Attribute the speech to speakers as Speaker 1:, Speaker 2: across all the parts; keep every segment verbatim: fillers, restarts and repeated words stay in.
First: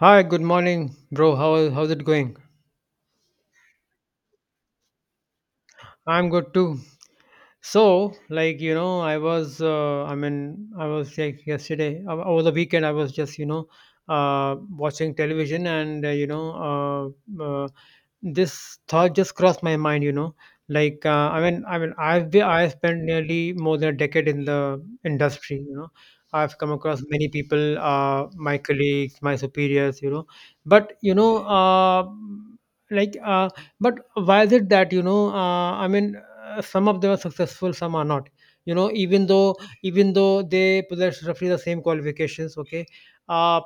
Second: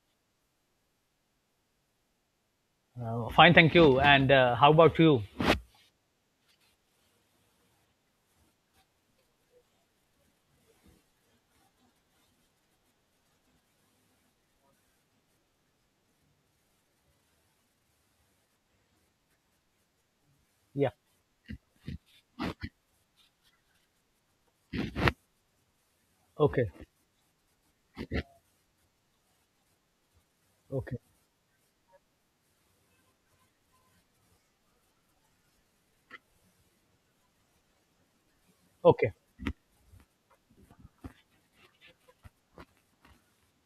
Speaker 1: Hi, good morning, bro. How how's it going?
Speaker 2: Uh, fine, thank you. And uh, how about you?
Speaker 1: I'm good too. So, like you know, I was uh, I mean, I was like yesterday o- over the weekend. I was just you know uh, watching television, and uh, you know uh, uh, this thought just crossed my mind. You know,
Speaker 2: Yeah.
Speaker 1: like uh, I mean, I mean, I've been I spent nearly more than a decade in the industry. You know, I've
Speaker 2: Okay.
Speaker 1: come across many people, uh, my colleagues, my superiors. You know, but
Speaker 2: Okay.
Speaker 1: you know, uh, like. Uh, But why is it that you know? Uh, I mean, uh, some of them are successful, some are not. You know,
Speaker 2: Okay.
Speaker 1: even though even though they possess roughly the same qualifications, okay. Uh,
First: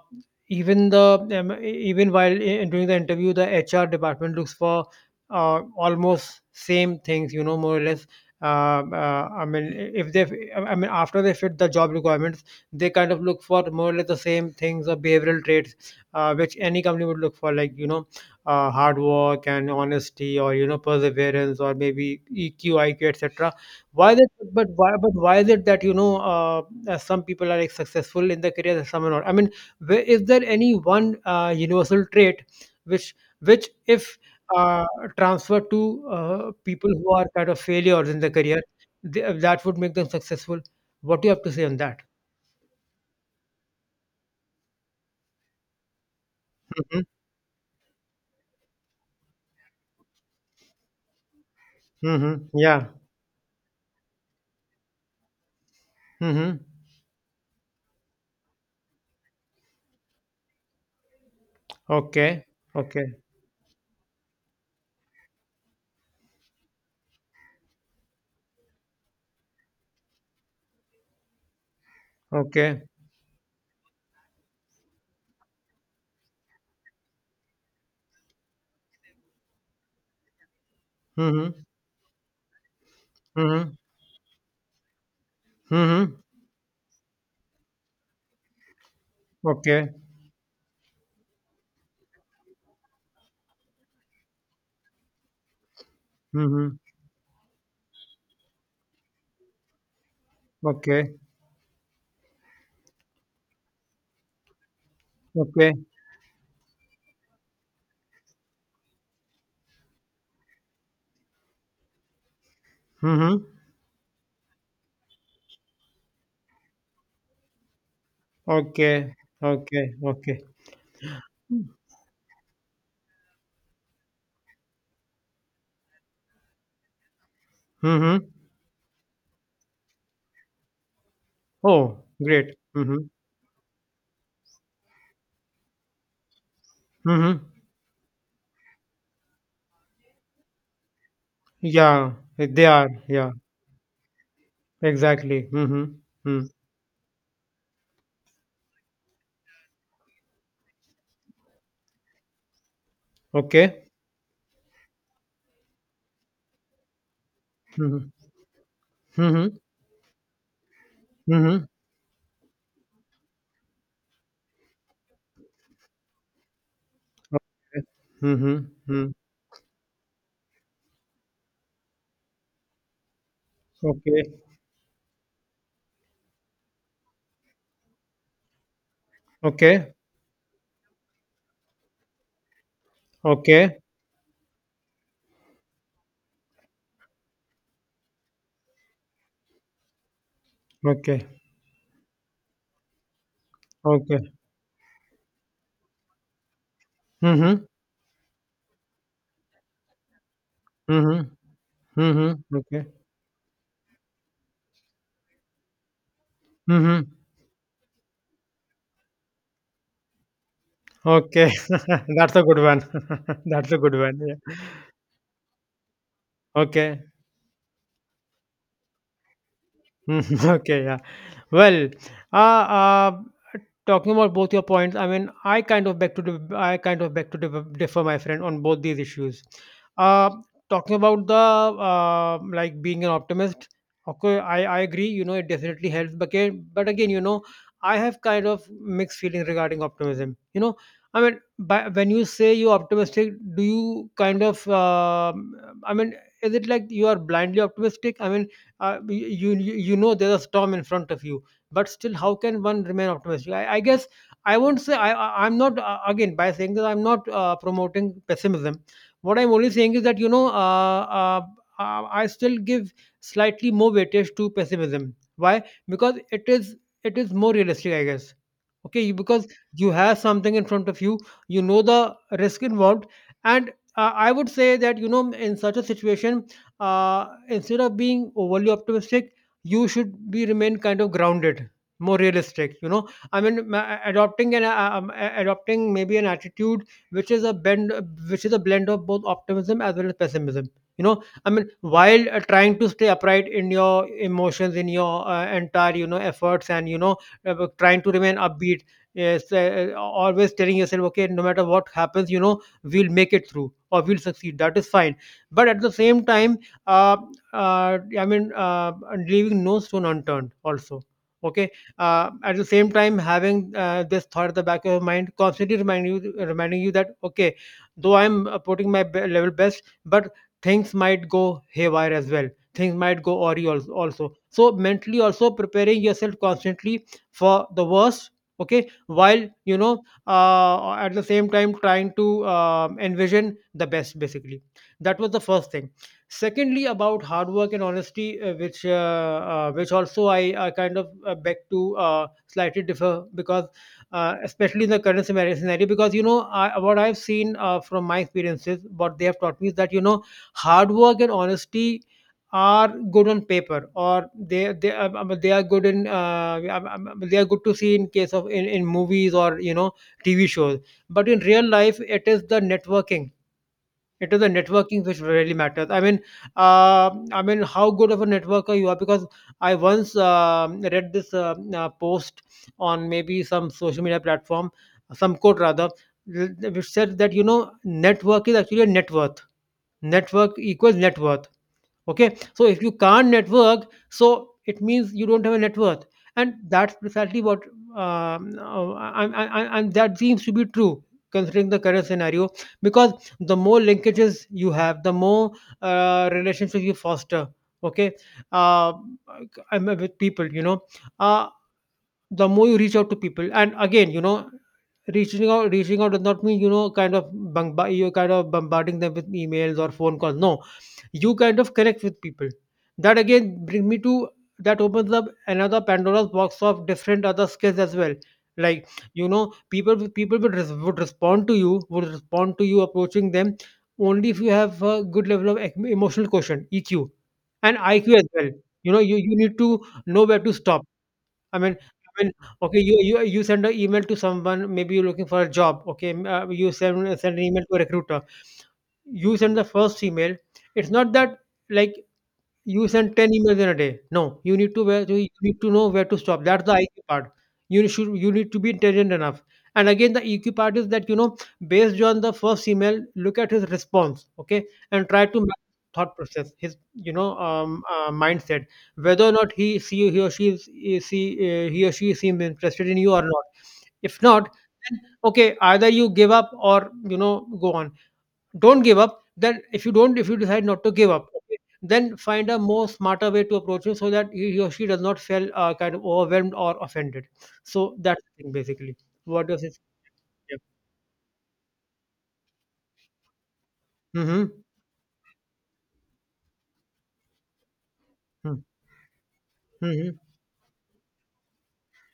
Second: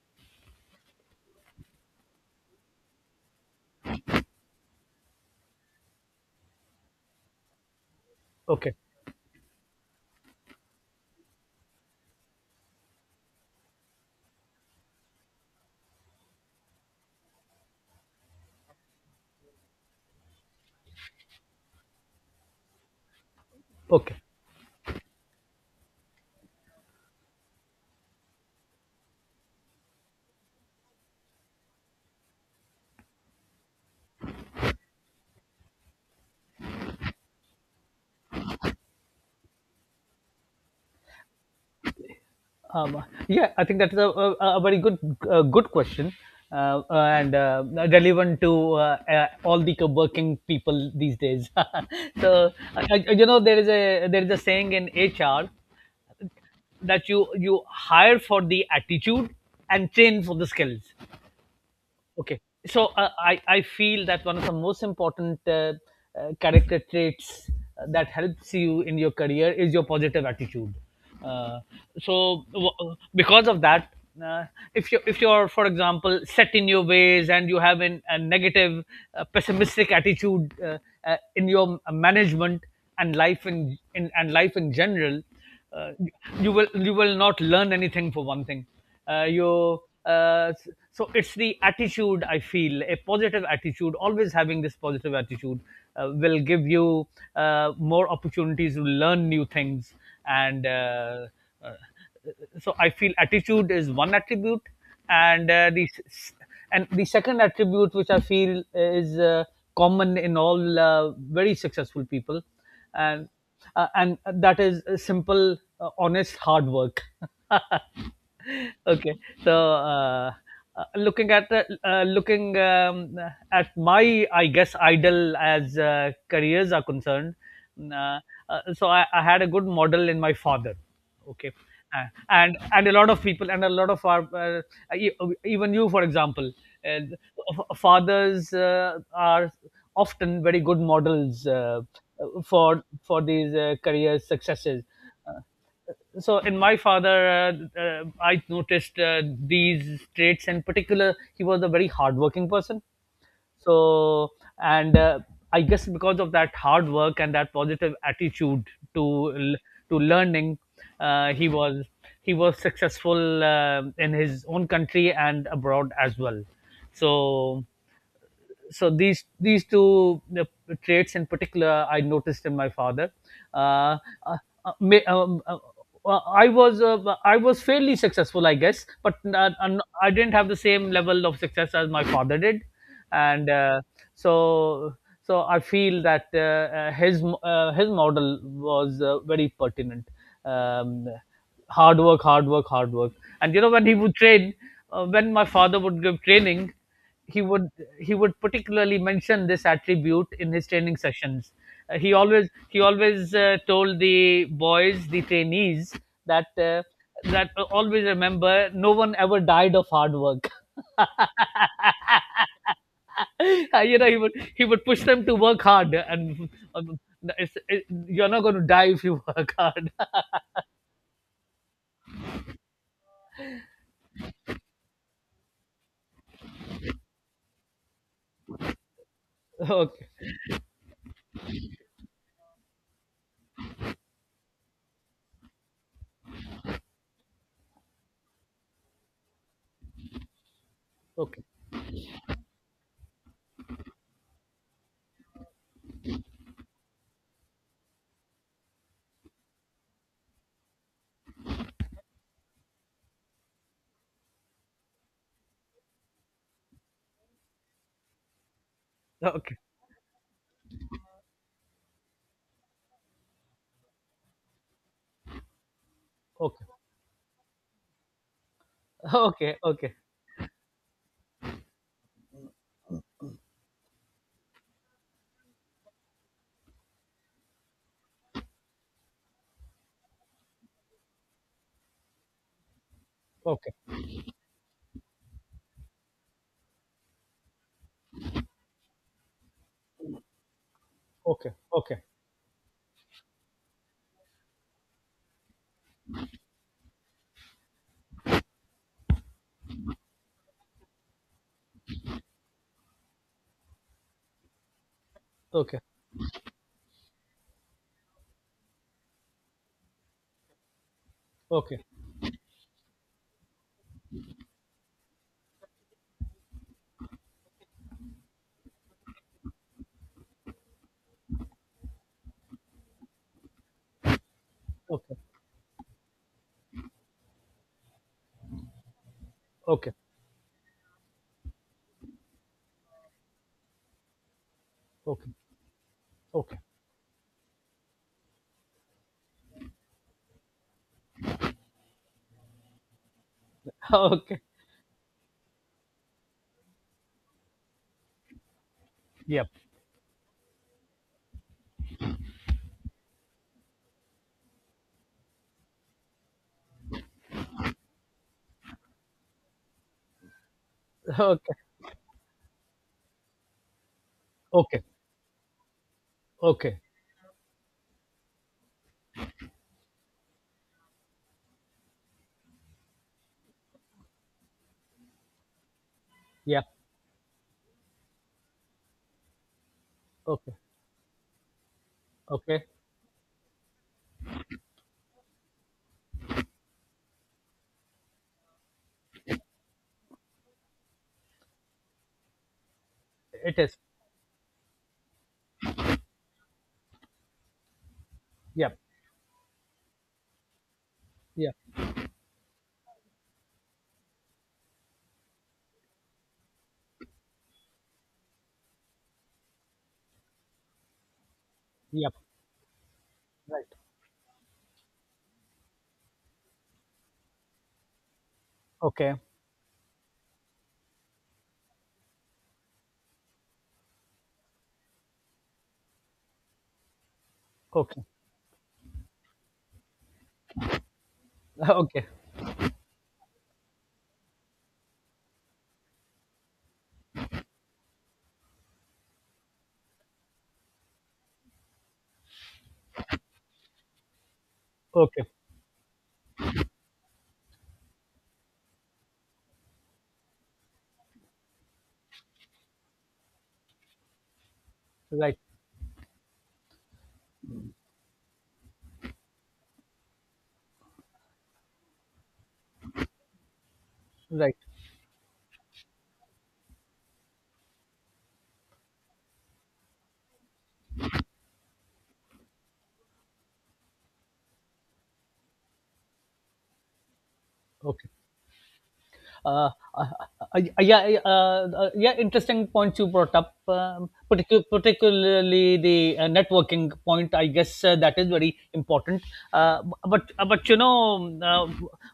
Speaker 1: even the um, e, Even while uh, doing the interview, the H R department looks for uh, almost same things. You know, more or less.
Speaker 2: Okay.
Speaker 1: Uh, uh, I mean, if they, I mean, after they fit the job requirements, they kind of look for more or less the same things or behavioral traits uh, which any company would look for, like you know uh, hard work and honesty, or you know, perseverance, or maybe E Q, I Q, etc. why
Speaker 2: Okay.
Speaker 1: that but why but why is it that you know uh, uh, some people are like successful in their careers and some are not? I mean, where, is there any one uh, universal trait which which if uh, transferred to uh, people who are kind of failures in their career, they, that would make them successful? What do you have to say on that?
Speaker 2: Um, yeah, I think that is a, a, a very good uh, good question uh, uh,
Speaker 1: Hmm.
Speaker 2: and uh, relevant to uh, uh, all the working people these days.
Speaker 1: Hmm,
Speaker 2: So I,
Speaker 1: yeah.
Speaker 2: I, you know there is a there is a saying in H R
Speaker 1: Hmm.
Speaker 2: that you you hire for the attitude and train for the skills. Okay,
Speaker 1: Okay.
Speaker 2: so
Speaker 1: Okay.
Speaker 2: uh, I I feel that one of the most important uh, uh, character traits uh, that helps you in your career is your positive attitude. Uh, so w-
Speaker 1: Okay.
Speaker 2: uh, because of that, uh, if you if you're for example set in your ways and you have an, a negative, uh, pessimistic attitude uh, uh, in
Speaker 1: Hmm.
Speaker 2: your uh, management and life
Speaker 1: Hmm.
Speaker 2: in, in and life in general, uh,
Speaker 1: Mhm.
Speaker 2: you will you will not learn anything for one thing. Uh, you
Speaker 1: Okay.
Speaker 2: uh, so it's the attitude. I feel a positive attitude, always having this positive attitude uh, will give
Speaker 1: Mhm.
Speaker 2: you uh, more opportunities to learn new things, and
Speaker 1: Okay.
Speaker 2: uh, uh, so I feel attitude is one attribute, and uh,
Speaker 1: Okay.
Speaker 2: the s- and the second attribute which I feel is uh, common in all uh, very successful people, and
Speaker 1: Mhm.
Speaker 2: uh, and that is a simple, uh, honest hard work. Okay,
Speaker 1: Okay.
Speaker 2: so
Speaker 1: Okay.
Speaker 2: uh,
Speaker 1: Okay.
Speaker 2: uh, looking at the, uh, looking um, at my, I guess, idol as uh, careers are concerned. Uh,
Speaker 1: Mhm.
Speaker 2: uh, so I, I had a good model in my father, okay.
Speaker 1: Oh,
Speaker 2: uh,
Speaker 1: great.
Speaker 2: and and a
Speaker 1: Mhm.
Speaker 2: lot of people and a lot of our uh, e- even you for example, uh,
Speaker 1: Mhm.
Speaker 2: f- fathers uh, are often very good models uh,
Speaker 1: Yeah, eh, they
Speaker 2: for
Speaker 1: are.
Speaker 2: for
Speaker 1: Yeah,
Speaker 2: these uh, career successes. uh,
Speaker 1: exactly. Mhm.
Speaker 2: so
Speaker 1: Mm.
Speaker 2: in my father uh, uh, I noticed uh, these traits in particular. He was a very hardworking person,
Speaker 1: Okay.
Speaker 2: so, and uh, I guess because of that hard work and that positive
Speaker 1: Mhm.
Speaker 2: attitude to
Speaker 1: Mhm.
Speaker 2: l- to learning, uh, he
Speaker 1: Mhm.
Speaker 2: was he was successful uh, in his own country and abroad as well. So
Speaker 1: Okay. Mhm.
Speaker 2: so
Speaker 1: Mm.
Speaker 2: these these two uh, traits in particular I noticed in my father. Uh,
Speaker 1: Okay.
Speaker 2: uh, uh, may- um, uh, uh, I was uh, I was fairly successful, I guess, but uh, uh, no,
Speaker 1: Okay.
Speaker 2: I didn't have the same level of success as my father did, and
Speaker 1: Okay.
Speaker 2: uh, so so I feel that uh, uh, his m- uh, his model was uh, very pertinent. Um,
Speaker 1: Okay.
Speaker 2: Hard work, hard work, hard work, and you know when he would
Speaker 1: Okay.
Speaker 2: train, uh, when my father would give training, he
Speaker 1: Mhm.
Speaker 2: would he would particularly mention this attribute in his training
Speaker 1: Mhm.
Speaker 2: sessions. Uh, he
Speaker 1: Mhm.
Speaker 2: always he
Speaker 1: Okay.
Speaker 2: always uh, told the boys, the trainees, that uh,
Speaker 1: Mhm.
Speaker 2: that uh, always remember, no one ever died of hard work.
Speaker 1: Okay. That's a good one. That's a
Speaker 2: Uh,
Speaker 1: good
Speaker 2: you know, he
Speaker 1: one.
Speaker 2: would
Speaker 1: Yeah.
Speaker 2: he would push them to work hard, and um,
Speaker 1: Okay.
Speaker 2: it's, it, you're not going to die if you work hard.
Speaker 1: Okay, yeah. Well, uh, uh, talking about both your points, I mean, I kind of beg to dif- I kind of beg to dif- differ, my friend, on both these issues.
Speaker 2: Okay,
Speaker 1: Uh, Talking about the uh, like being an optimist, okay, I, I agree. You know, it definitely helps, but again, but again, you know, I have kind of mixed feelings regarding optimism. You know, I mean,
Speaker 2: okay,
Speaker 1: by, when you say you're optimistic, do you kind of, um I mean, is it like you are blindly optimistic? I mean, uh, you, you you know there's a storm in front of you, but still how can one remain optimistic? i, I guess I won't say I, I I'm not uh, again, by saying that I'm not uh, promoting pessimism. What I'm
Speaker 2: okay,
Speaker 1: only saying is that you know uh, uh, uh, I still give slightly more weightage to pessimism. Why? Because it
Speaker 2: okay,
Speaker 1: is, it is more realistic, I guess. Okay, you- because
Speaker 2: okay,
Speaker 1: you
Speaker 2: okay,
Speaker 1: have something in front of you, you know the risk involved. And uh, I would say that you know in such a situation, uh, instead of being overly optimistic, you should be remain kind of grounded, more realistic. You know, I mean,
Speaker 2: okay,
Speaker 1: ma- adopting an uh, um, a- adopting maybe an attitude which is a bend which is a blend of both optimism as well as pessimism. You know, I
Speaker 2: okay,
Speaker 1: mean,
Speaker 2: okay,
Speaker 1: while uh, trying to stay upright in your emotions, in your uh, entire you know efforts, and you know uh, trying to remain upbeat. Yes, uh, uh, always telling yourself, okay, no matter what happens, you know, we'll make it through or we'll succeed, that is fine. But at the same time, uh, uh, I mean, uh, leaving no stone unturned. Also, okay.
Speaker 2: okay, okay,
Speaker 1: Uh, at the same time, having uh, this thought at the back of your mind, constantly reminding you, reminding you that okay, though I'm uh, putting my be- level best, but things might go haywire as well. Things might go awry also. also. So
Speaker 2: okay,
Speaker 1: mentally, also preparing yourself constantly for the worst. Okay, while you
Speaker 2: okay.
Speaker 1: know, uh, at the same time, trying to um envision the best. Basically, that was
Speaker 2: Okay.
Speaker 1: the first thing.
Speaker 2: Okay.
Speaker 1: Secondly, about hard work and honesty, uh, which uh, uh, which also I, I kind of uh, beg to uh, slightly differ, because uh,
Speaker 2: Okay.
Speaker 1: especially in the current scenario, scenario, because you know I, what I've seen uh, from my experiences, what they have
Speaker 2: Yep.
Speaker 1: taught me is that you know hard work and honesty are good on paper, or they they, uh, uh, they are good in uh, um, um, um, they are good to see in case of in, in movies or you know T V shows. But in
Speaker 2: Okay.
Speaker 1: real life it is the networking, it is the
Speaker 2: Okay.
Speaker 1: networking which really matters. I mean,
Speaker 2: Okay.
Speaker 1: uh, I mean, how good of a networker you are. Because I once um read this uh, uh, post on maybe some social media platform, some quote rather,
Speaker 2: Yep.
Speaker 1: which said that you know network is actually a net worth, network
Speaker 2: Okay.
Speaker 1: equals net worth. Okay, so
Speaker 2: Okay.
Speaker 1: if you can't network, so it means you don't have a net worth. And that's precisely what, um, uh, and, and and that seems to be true considering the current scenario, because the
Speaker 2: It is.
Speaker 1: more linkages you have, the more uh, relationships you foster, okay,
Speaker 2: Yep.
Speaker 1: uh, I'm with people, you know. Uh,
Speaker 2: Yep.
Speaker 1: the more you reach out to people, and again you know reaching out reaching out does not mean you know kind of bomb- you kind of bombarding them with emails or phone calls. No, you kind of connect
Speaker 2: Yep.
Speaker 1: with people. That again
Speaker 2: Right.
Speaker 1: bring me to, that opens up another pandora's box of different other skills as well, like
Speaker 2: Okay.
Speaker 1: you know, people with- people would, res- would respond to you, would respond to you approaching them only if you have a good level of ec- emotional quotient, E Q, and
Speaker 2: Okay.
Speaker 1: I Q as well. You know, you, you need to know where to stop. I mean,
Speaker 2: Okay.
Speaker 1: I mean, okay, you you you send an email to someone, maybe you're looking for a job, okay? M- Uh, you send send an email to a recruiter. You send the first email. It's not that like you send ten emails in a day. No, you need to where
Speaker 2: Okay.
Speaker 1: you need to know where to stop. That's the I Q part. You should you need to be intelligent enough. And again, the E Q part is that you know, based on the first email, look at his response, okay, and try
Speaker 2: Right.
Speaker 1: to match his thought process, his you know um, uh, mindset, whether or not he see he or she is is- see uh, he or she seems interested in you or not. If not,
Speaker 2: Right.
Speaker 1: then okay, either you give up or you know go on. Don't give up then, if you don't if you decide not to give up, okay, then find a more smarter way to approach him so that he he or she does not feel uh, kind of overwhelmed or offended. So
Speaker 2: Okay.
Speaker 1: that's the thing, basically. What does
Speaker 2: uh,
Speaker 1: it,
Speaker 2: uh,
Speaker 1: yeah.
Speaker 2: uh, yeah, uh, uh, yeah, interesting points you brought up, um,
Speaker 1: Mm-hmm.
Speaker 2: particu- particularly the uh, networking point. I guess uh, that is very
Speaker 1: Mm-hmm.
Speaker 2: important. Uh,
Speaker 1: Mm-hmm.
Speaker 2: but uh, but you know, um, uh,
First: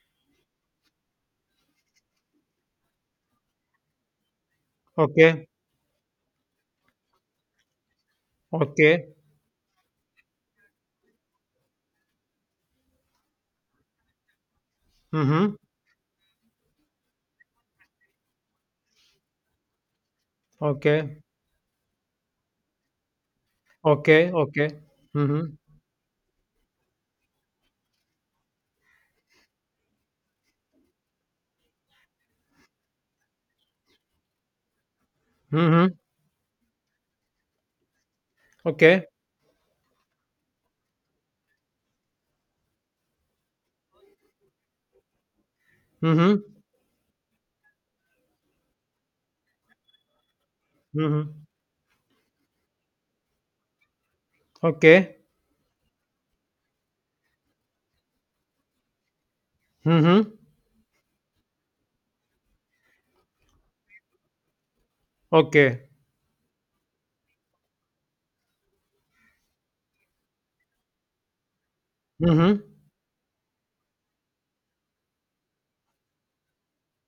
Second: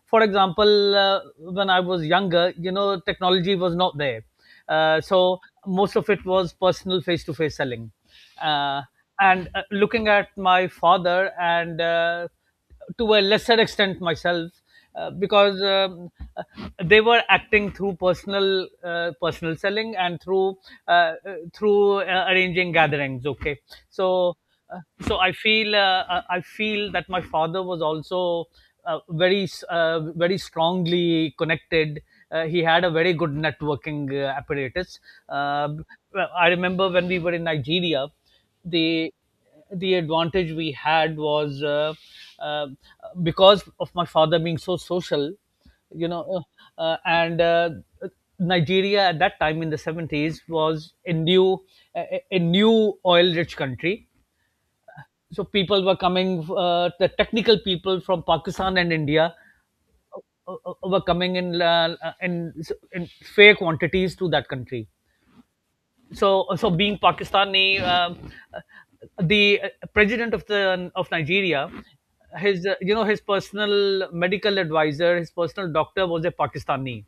Speaker 2: for example, uh, when I was younger, you know, technology was not there, uh, so
Speaker 1: Okay.
Speaker 2: most of it was personal face-to-face selling. Uh,
Speaker 1: Okay.
Speaker 2: and uh, looking at my father and uh, to a lesser extent myself uh,
Speaker 1: Mm-hmm.
Speaker 2: because um, uh, they were acting through personal uh, personal selling and through uh,
Speaker 1: Okay.
Speaker 2: uh, through uh, arranging gatherings, okay.
Speaker 1: Okay.
Speaker 2: So
Speaker 1: Okay.
Speaker 2: uh, so I
Speaker 1: Mm-hmm.
Speaker 2: feel uh, i I feel that my father was also uh, very s- uh, very strongly connected. Uh, he had a very good networking uh, apparatus. uh,
Speaker 1: Mm-hmm.
Speaker 2: I remember when we were in Nigeria, the
Speaker 1: Okay.
Speaker 2: the advantage we had was uh, uh, because of my father being so social, you
Speaker 1: Mm-hmm.
Speaker 2: know. Uh, uh, and uh, Nigeria at that time in the seventies was a
Speaker 1: Mm-hmm.
Speaker 2: new a, a new oil rich country.
Speaker 1: Okay.
Speaker 2: So people were coming, uh, the technical people from Pakistan and India
Speaker 1: Mm-hmm.
Speaker 2: uh, uh, were coming in, uh, in in fair quantities to that country.
Speaker 1: Okay.
Speaker 2: So so being Pakistani, um, the uh, president of the of Nigeria,
Speaker 1: Mm-hmm.
Speaker 2: his uh, you know his personal medical advisor, his personal doctor, was a Pakistani.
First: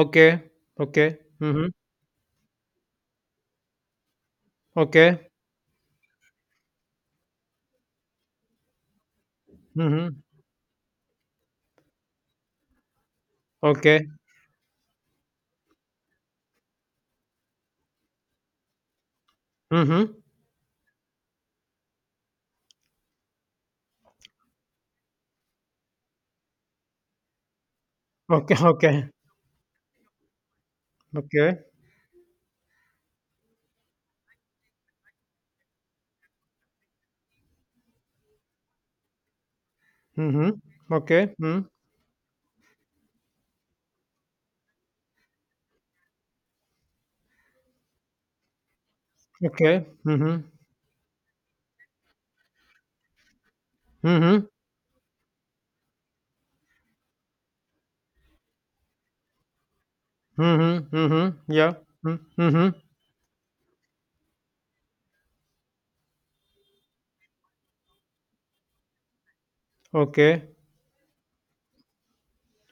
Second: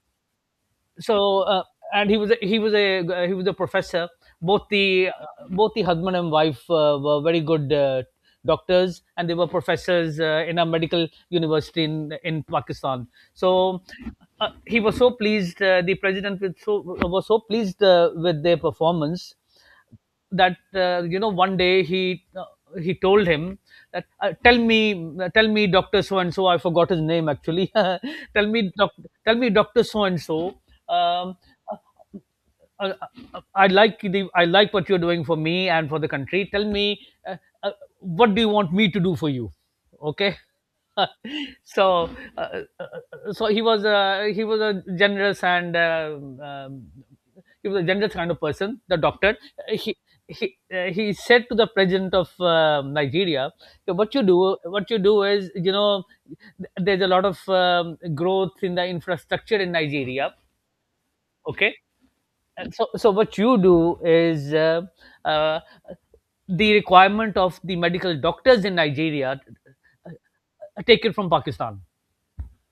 Speaker 1: Okay. Okay.
Speaker 2: So uh,
Speaker 1: Mm-hmm.
Speaker 2: and he was a, he was a he was a professor. Both the
Speaker 1: Okay.
Speaker 2: both the husband and wife uh, were very good uh, doctors, and they were
Speaker 1: Mm-hmm.
Speaker 2: professors uh, in a medical university in in Pakistan. So
Speaker 1: Okay.
Speaker 2: uh, he was so pleased, uh, the president was so, was so pleased uh, with their performance
Speaker 1: Mm-hmm.
Speaker 2: that uh, you know one day he uh, he told him that uh, tell me tell me doctor so and so, I forgot his name actually. Tell
Speaker 1: Okay,
Speaker 2: me doc,
Speaker 1: okay,
Speaker 2: tell me doctor so and so, um,
Speaker 1: okay.
Speaker 2: uh, uh, uh, I like the I like what you're doing for me and for the country. Tell me, uh, uh, what do you want me to do for you? Okay.
Speaker 1: Mhm. Okay. Mm.
Speaker 2: So uh, uh, uh, so he was a, he was a generous and um, um, he was a generous kind of person. The doctor,
Speaker 1: Okay.
Speaker 2: he
Speaker 1: Mhm.
Speaker 2: he uh, he said to the president of uh, Nigeria, "What you
Speaker 1: Mhm.
Speaker 2: do, what you do is, you know, th- there's a lot of um, growth in the infrastructure in Nigeria.
Speaker 1: Mhm. Mhm. Yeah.
Speaker 2: Okay,
Speaker 1: Mm. Mhm.
Speaker 2: and so so what you do is, uh, uh, the requirement of the medical doctors in Nigeria uh,
Speaker 1: Okay.
Speaker 2: uh, taken from Pakistan.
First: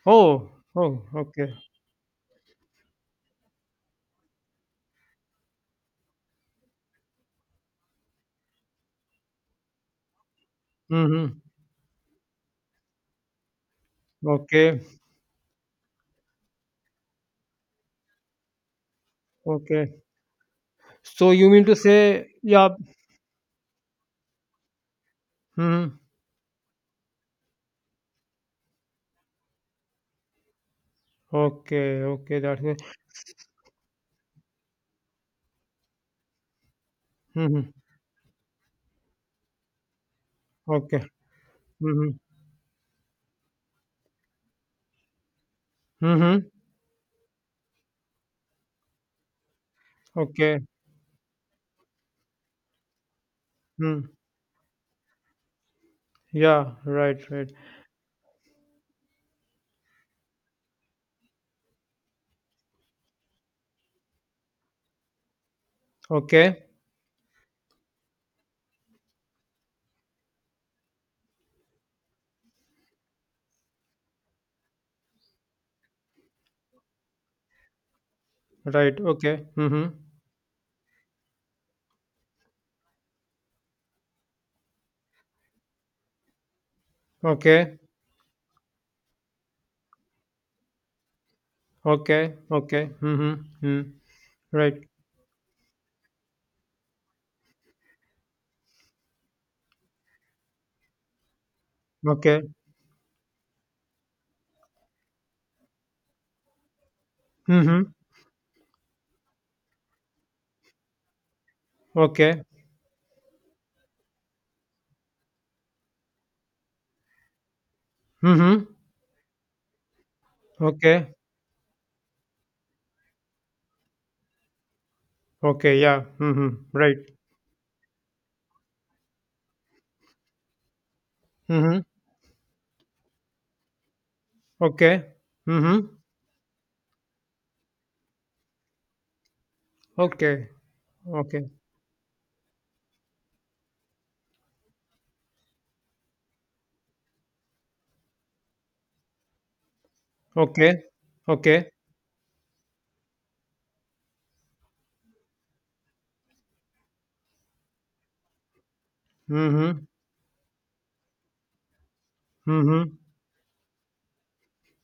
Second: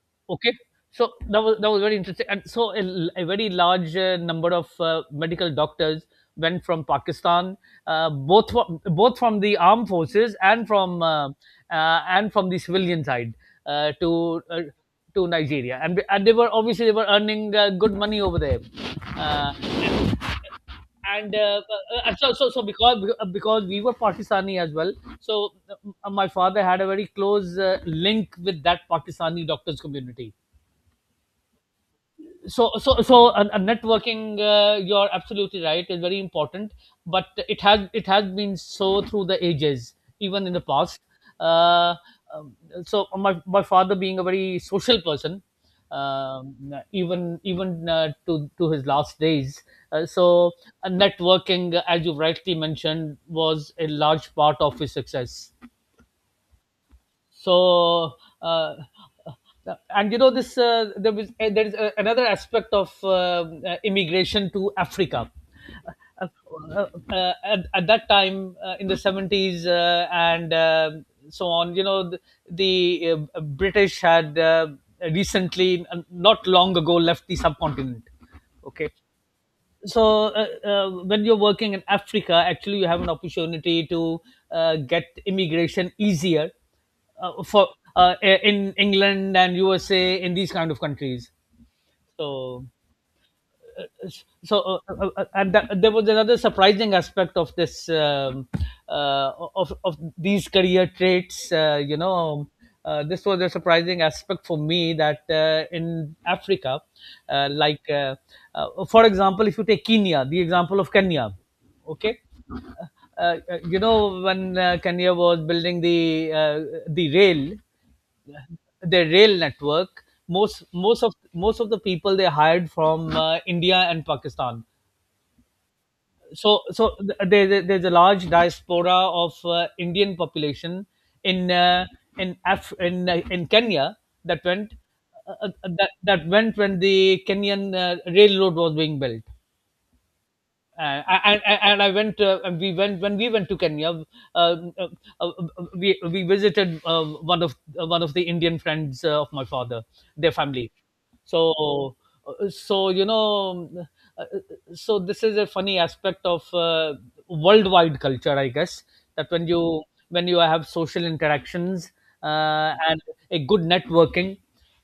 Speaker 1: Oh.
Speaker 2: Okay.
Speaker 1: Oh.
Speaker 2: So that
Speaker 1: Okay.
Speaker 2: was that was very interesting, and so a, l- a very large uh, number of uh, medical doctors went from Pakistan, uh, both from, both from the armed forces and from uh, uh,
Speaker 1: Mhm.
Speaker 2: and from the civilian side uh, to uh,
Speaker 1: Okay.
Speaker 2: to Nigeria, and and they were obviously they were earning uh, good money over there, uh,
Speaker 1: Okay. So
Speaker 2: and
Speaker 1: you
Speaker 2: uh,
Speaker 1: mean to
Speaker 2: uh,
Speaker 1: say,
Speaker 2: so so so
Speaker 1: yeah.
Speaker 2: because because we were Pakistani as well. So
Speaker 1: Mhm.
Speaker 2: uh, my father had a very close uh, link with that Pakistani doctors community.
Speaker 1: Okay. Okay. That's
Speaker 2: So
Speaker 1: it.
Speaker 2: so so a, a networking, uh, you're absolutely right, is very important, but it
Speaker 1: Mhm.
Speaker 2: has it has been so through the ages, even in the
Speaker 1: Okay.
Speaker 2: past. uh,
Speaker 1: Mhm.
Speaker 2: um, so my, my father being a very social person,
Speaker 1: Mhm.
Speaker 2: um, even even uh, to to his last days, uh, so
Speaker 1: Okay.
Speaker 2: uh, networking as you rightly mentioned was a
Speaker 1: Mm.
Speaker 2: large part of his success.
Speaker 1: Yeah. Right. Right.
Speaker 2: So uh, uh, and you know this uh, there was uh, there is uh, another aspect of um, uh, immigration to Africa. uh,
Speaker 1: Okay.
Speaker 2: uh, uh, at, at that time, uh, in the seventies, uh, and um so on, you know, the, the uh, British had uh, recently, uh, not long ago, left the subcontinent, okay.
Speaker 1: Right. Okay. Mhm.
Speaker 2: So uh, uh, when you're working in Africa, actually you have an opportunity to uh, get immigration easier uh, for
Speaker 1: Okay.
Speaker 2: uh, in England and USA, in these kind of countries.
Speaker 1: Okay.
Speaker 2: So
Speaker 1: Okay. Mhm. Mm.
Speaker 2: so uh,
Speaker 1: Right.
Speaker 2: uh, uh, uh, and that, there was another surprising aspect of this um, uh, of of these career traits. Uh, you
Speaker 1: Okay.
Speaker 2: know, uh, this was a surprising aspect for me that uh, in Africa, uh, like
Speaker 1: Mhm.
Speaker 2: uh, uh, for example if you take Kenya, the example of Kenya, okay.
Speaker 1: Okay.
Speaker 2: uh, uh, you know, when uh, Kenya was building the uh, the rail,
Speaker 1: Mhm.
Speaker 2: their rail network, most most
Speaker 1: Okay.
Speaker 2: of most of the people they hired from uh, India and Pakistan.
Speaker 1: Okay. Yeah.
Speaker 2: So
Speaker 1: Mhm.
Speaker 2: so
Speaker 1: Right.
Speaker 2: th- there, there- there's a large diaspora of uh, Indian population in
Speaker 1: Mhm.
Speaker 2: uh, in Af- in uh, in Kenya that went
Speaker 1: Okay.
Speaker 2: uh, uh, that,
Speaker 1: Mhm.
Speaker 2: that went when the Kenyan uh, railroad was being built.
Speaker 1: Okay.
Speaker 2: And, and,
Speaker 1: Okay.
Speaker 2: and I went, uh, and we went when we went to Kenya. Uh, uh, uh, we we visited uh, one of uh, one of the Indian friends uh, of my father, their
Speaker 1: Okay.
Speaker 2: family.
Speaker 1: Okay.
Speaker 2: So uh, so you know, uh, uh, so this is a funny aspect of uh, worldwide culture, I guess. That when you
Speaker 1: Mhm.
Speaker 2: when you have social interactions uh,
Speaker 1: Mhm.
Speaker 2: and a good networking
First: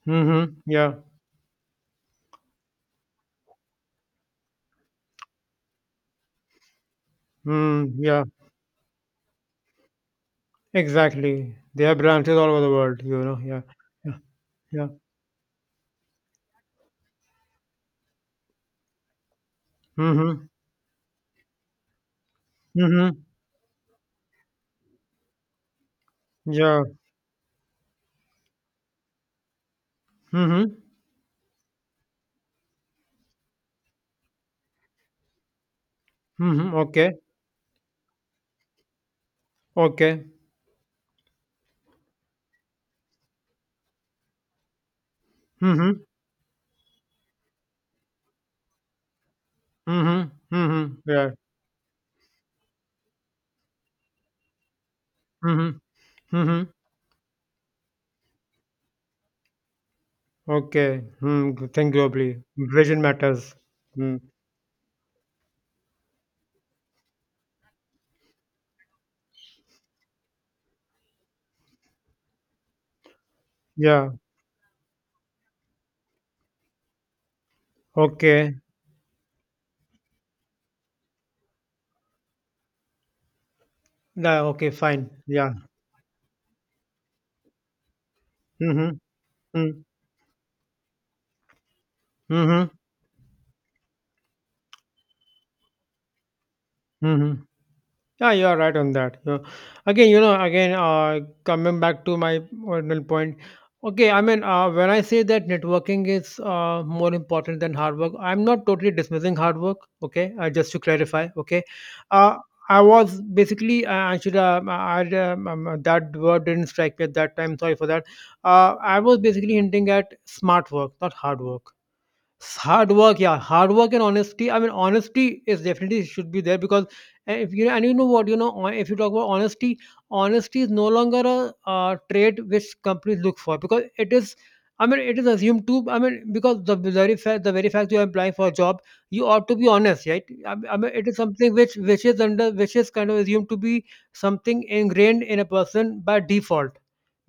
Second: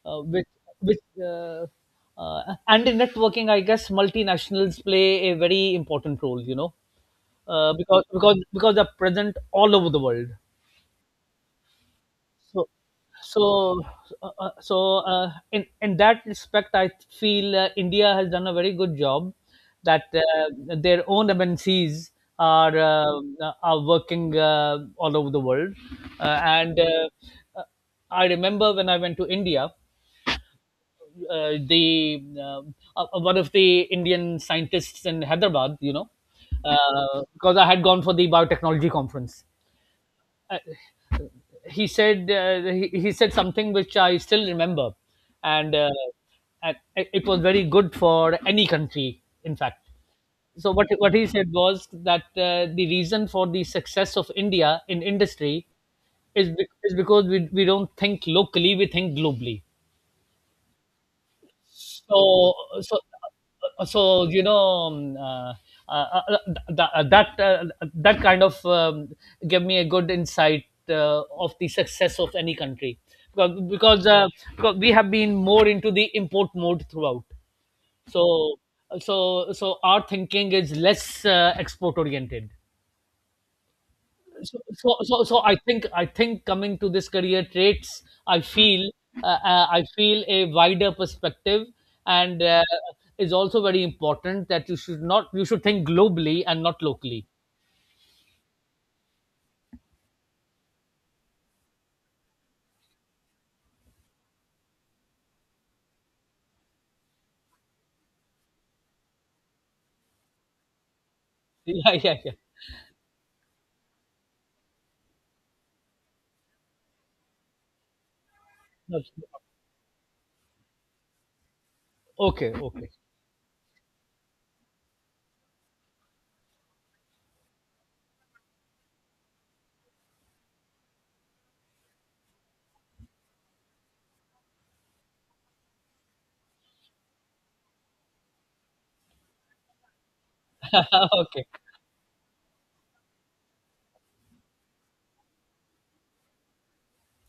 Speaker 2: uh, which
Speaker 1: Mhm. Yeah.
Speaker 2: which uh, uh, and in networking I guess multinationals play a very important role, you know, uh,
Speaker 1: Mm,
Speaker 2: because
Speaker 1: yeah.
Speaker 2: because because they're present all over the world.
Speaker 1: Exactly. They have branches all over
Speaker 2: So
Speaker 1: the world. You know.
Speaker 2: so
Speaker 1: Yeah. Yeah.
Speaker 2: uh, uh, so
Speaker 1: Yeah.
Speaker 2: uh, in in that respect I feel uh, India has done a very good job, that
Speaker 1: Mhm.
Speaker 2: uh, their own MNCs are
Speaker 1: Mhm.
Speaker 2: uh, are working uh, all over the world, uh, and
Speaker 1: Yeah.
Speaker 2: uh, uh, I remember when I went to India,
Speaker 1: Mhm.
Speaker 2: uh, the um, uh, one of the Indian scientists in Hyderabad, you know,
Speaker 1: Mhm. Okay.
Speaker 2: uh, because I had gone for the biotechnology conference.
Speaker 1: Okay.
Speaker 2: Uh, he said uh, he, he said something which I still remember, and, uh,
Speaker 1: Mhm.
Speaker 2: and it it was very good for any country, in fact.
Speaker 1: Mhm.
Speaker 2: So what
Speaker 1: Mhm.
Speaker 2: what he
Speaker 1: Yeah.
Speaker 2: said was that uh, the reason for the success of India in industry
Speaker 1: Mhm.
Speaker 2: is be-
Speaker 1: Mhm.
Speaker 2: is because we we don't think locally, we think globally.
Speaker 1: Okay. Hmm. G- think globally.
Speaker 2: So so
Speaker 1: Vision matters.
Speaker 2: uh,
Speaker 1: Hmm.
Speaker 2: so you know um, uh, uh, uh, th- that uh, that kind of um, gave me a good insight uh, of the success of any country because because,
Speaker 1: Yeah.
Speaker 2: uh, because we have been more into the import mode throughout.
Speaker 1: Okay.
Speaker 2: So so so our thinking is less uh, export oriented.
Speaker 1: Yeah,
Speaker 2: so,
Speaker 1: okay,
Speaker 2: so,
Speaker 1: fine.
Speaker 2: so, so
Speaker 1: Yeah.
Speaker 2: I think I think coming to this career traits, I feel,
Speaker 1: Mm-hmm.
Speaker 2: uh, uh,
Speaker 1: Mm-hmm.
Speaker 2: I feel a wider perspective, and uh,
Speaker 1: Mm-hmm.
Speaker 2: is also very important that you should not you should think globally and not locally.
Speaker 1: Mm-hmm. Yeah, you are right on that. Yeah. Again, you know, again, uh, coming back to my original point. Okay, I mean, uh, when I say that networking is uh, more important than hard work, I'm not totally dismissing hard work. Okay, uh, just to clarify. Okay,
Speaker 2: Yeah, yeah, yeah.
Speaker 1: uh, I was basically uh, I should uh, I, um, um, that word didn't strike me at that time. Sorry for that. Uh, I
Speaker 2: Not-
Speaker 1: was basically hinting at smart work, not hard work.
Speaker 2: Okay,
Speaker 1: S-
Speaker 2: okay,
Speaker 1: hard work, yeah, hard work and honesty. I mean honesty is definitely should be there because uh, if you and you know what you know hon- if you talk about honesty, honesty is no longer a, uh trait which companies look for because it is, i mean it is assumed to, I mean, because the very fact the very fact you are applying for a job you ought to be honest, right? I, mean- I mean it is
Speaker 2: okay,
Speaker 1: something which which is under which is kind of assumed to be something ingrained in a person by default.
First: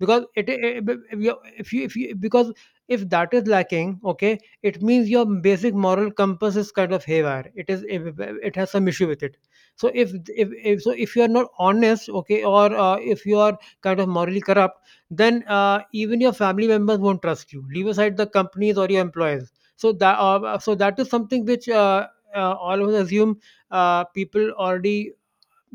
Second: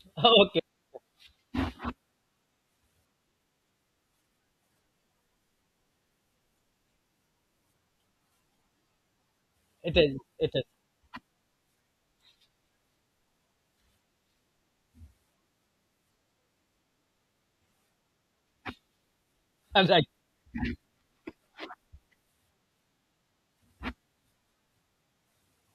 Speaker 1: Because it,
Speaker 2: okay.
Speaker 1: it, if you if you, because if that is lacking, okay, it means your basic moral compass is kind of haywire, it is, it has some issue with it. So
Speaker 2: It
Speaker 1: if
Speaker 2: is,
Speaker 1: if,
Speaker 2: it is.
Speaker 1: if so if you are not honest, okay, or uh, if you are kind of morally corrupt, then uh, even your family members won't trust you, leave aside the companies or your employers.
Speaker 2: I'm
Speaker 1: So
Speaker 2: right.
Speaker 1: that uh, so that is something which, uh, uh, all of us assume uh, people already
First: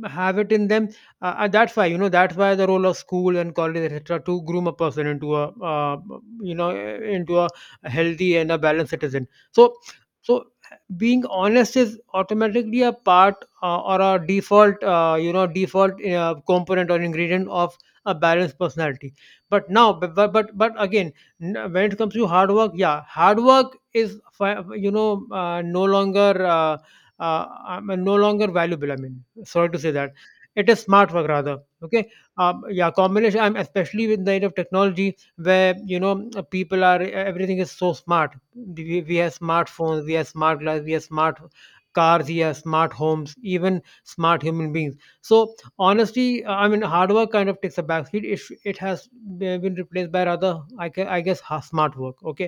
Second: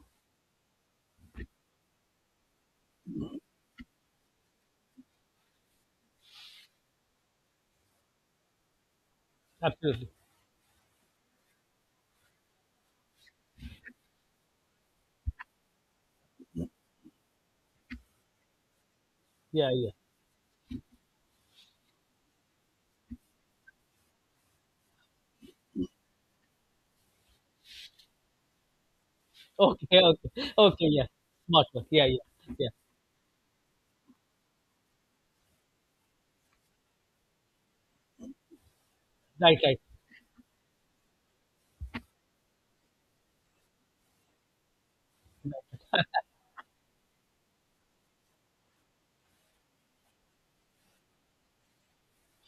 Speaker 1: have it in them. Uh, and that's why, you know, that's why the role of school and college, etc., to groom a person into a, uh, you know eh, into a healthy and a balanced citizen. So
Speaker 2: Absolutely.
Speaker 1: so being honest is automatically a part, uh, or a default, uh, you know default uh, component or ingredient of a balanced personality. But
Speaker 2: Yeah,
Speaker 1: now,
Speaker 2: yeah.
Speaker 1: but but but, but again, n- when it comes to hard work, yeah, hard work is fi- you know uh, no longer, uh, uh, I mean, no longer valuable. I mean, sorry to say
Speaker 2: Okay,
Speaker 1: that.
Speaker 2: okay,
Speaker 1: It is
Speaker 2: okay. Yeah,
Speaker 1: smart work rather.
Speaker 2: smart work. Yeah,
Speaker 1: Okay.
Speaker 2: yeah,
Speaker 1: Um,
Speaker 2: yeah.
Speaker 1: yeah, combination. I'm especially with the age of technology where, you know, uh, people are, everything is so smart. We, we have
Speaker 2: Right, right.
Speaker 1: smartphones, we have smart glass, we have smart cars, we have smart homes, even smart human beings. So honestly, uh, I mean, hard work kind of takes a backseat. It sh- it has been replaced by, rather, I, ca- I guess, ha- smart work. Okay,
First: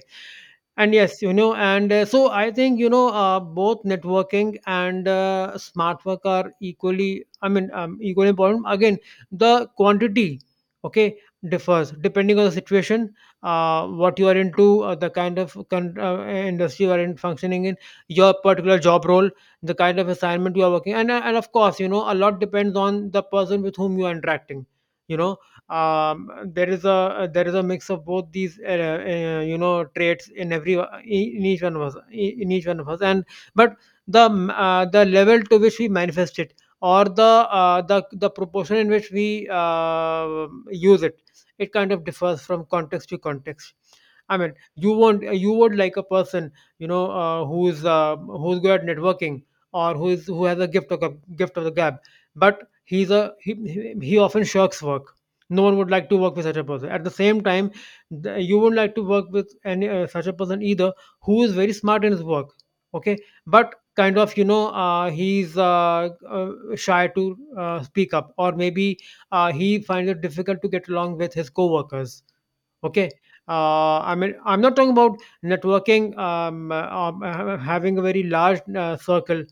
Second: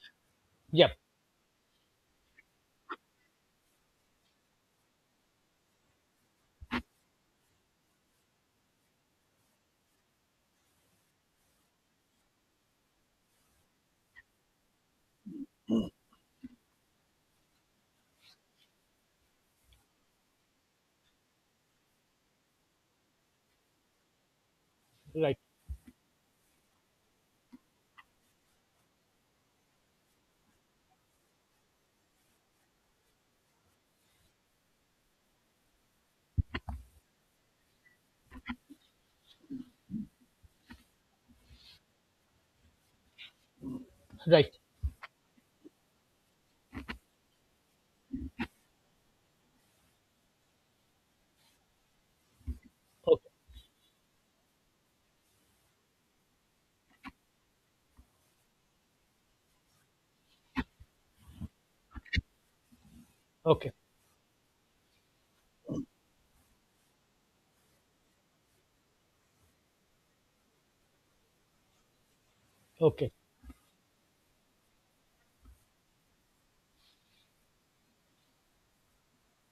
Speaker 2: Yep.
Speaker 1: and yes, you know, and uh, so I think, you know, uh, both networking and uh, smart work are equally, I mean, um, equally important. Again, the quantity, okay, differs depending on the situation, uh, what you are into, uh, the kind of con- uh, industry you are in functioning in, your particular job role, the kind of assignment you are working. And, uh, and of course, you know, a lot depends on the person with whom you are interacting, you know.
Speaker 2: Right,
Speaker 1: Um, there is a there is a mix of both these, uh, uh, you know, traits in every, uh, e, in each one of us, e, in each one of us. And but the, um, uh, the level to which we manifest it, or the, uh, the the proportion in which we uh, use it, it kind of differs from context to context. I
Speaker 2: right.
Speaker 1: mean, you want, you would like a person, you know, uh, who's uh, who's good at networking, or who is, who has a gift of gab- gift of the gab, but he's a
Speaker 2: Okay,
Speaker 1: he, he he often shirks work. No one would like to work with such a person. At the same time, the, you wouldn't like to work with any uh, such a person either, who is very smart in his work, okay,
Speaker 2: okay,
Speaker 1: but kind of, you know, uh, he's uh, uh, shy to uh, speak up, or maybe uh, he finds it difficult to get along with his co-workers. Okay,
Speaker 2: okay.
Speaker 1: uh, I mean, I'm not talking about networking, um, uh, um, uh, having a very large uh, circle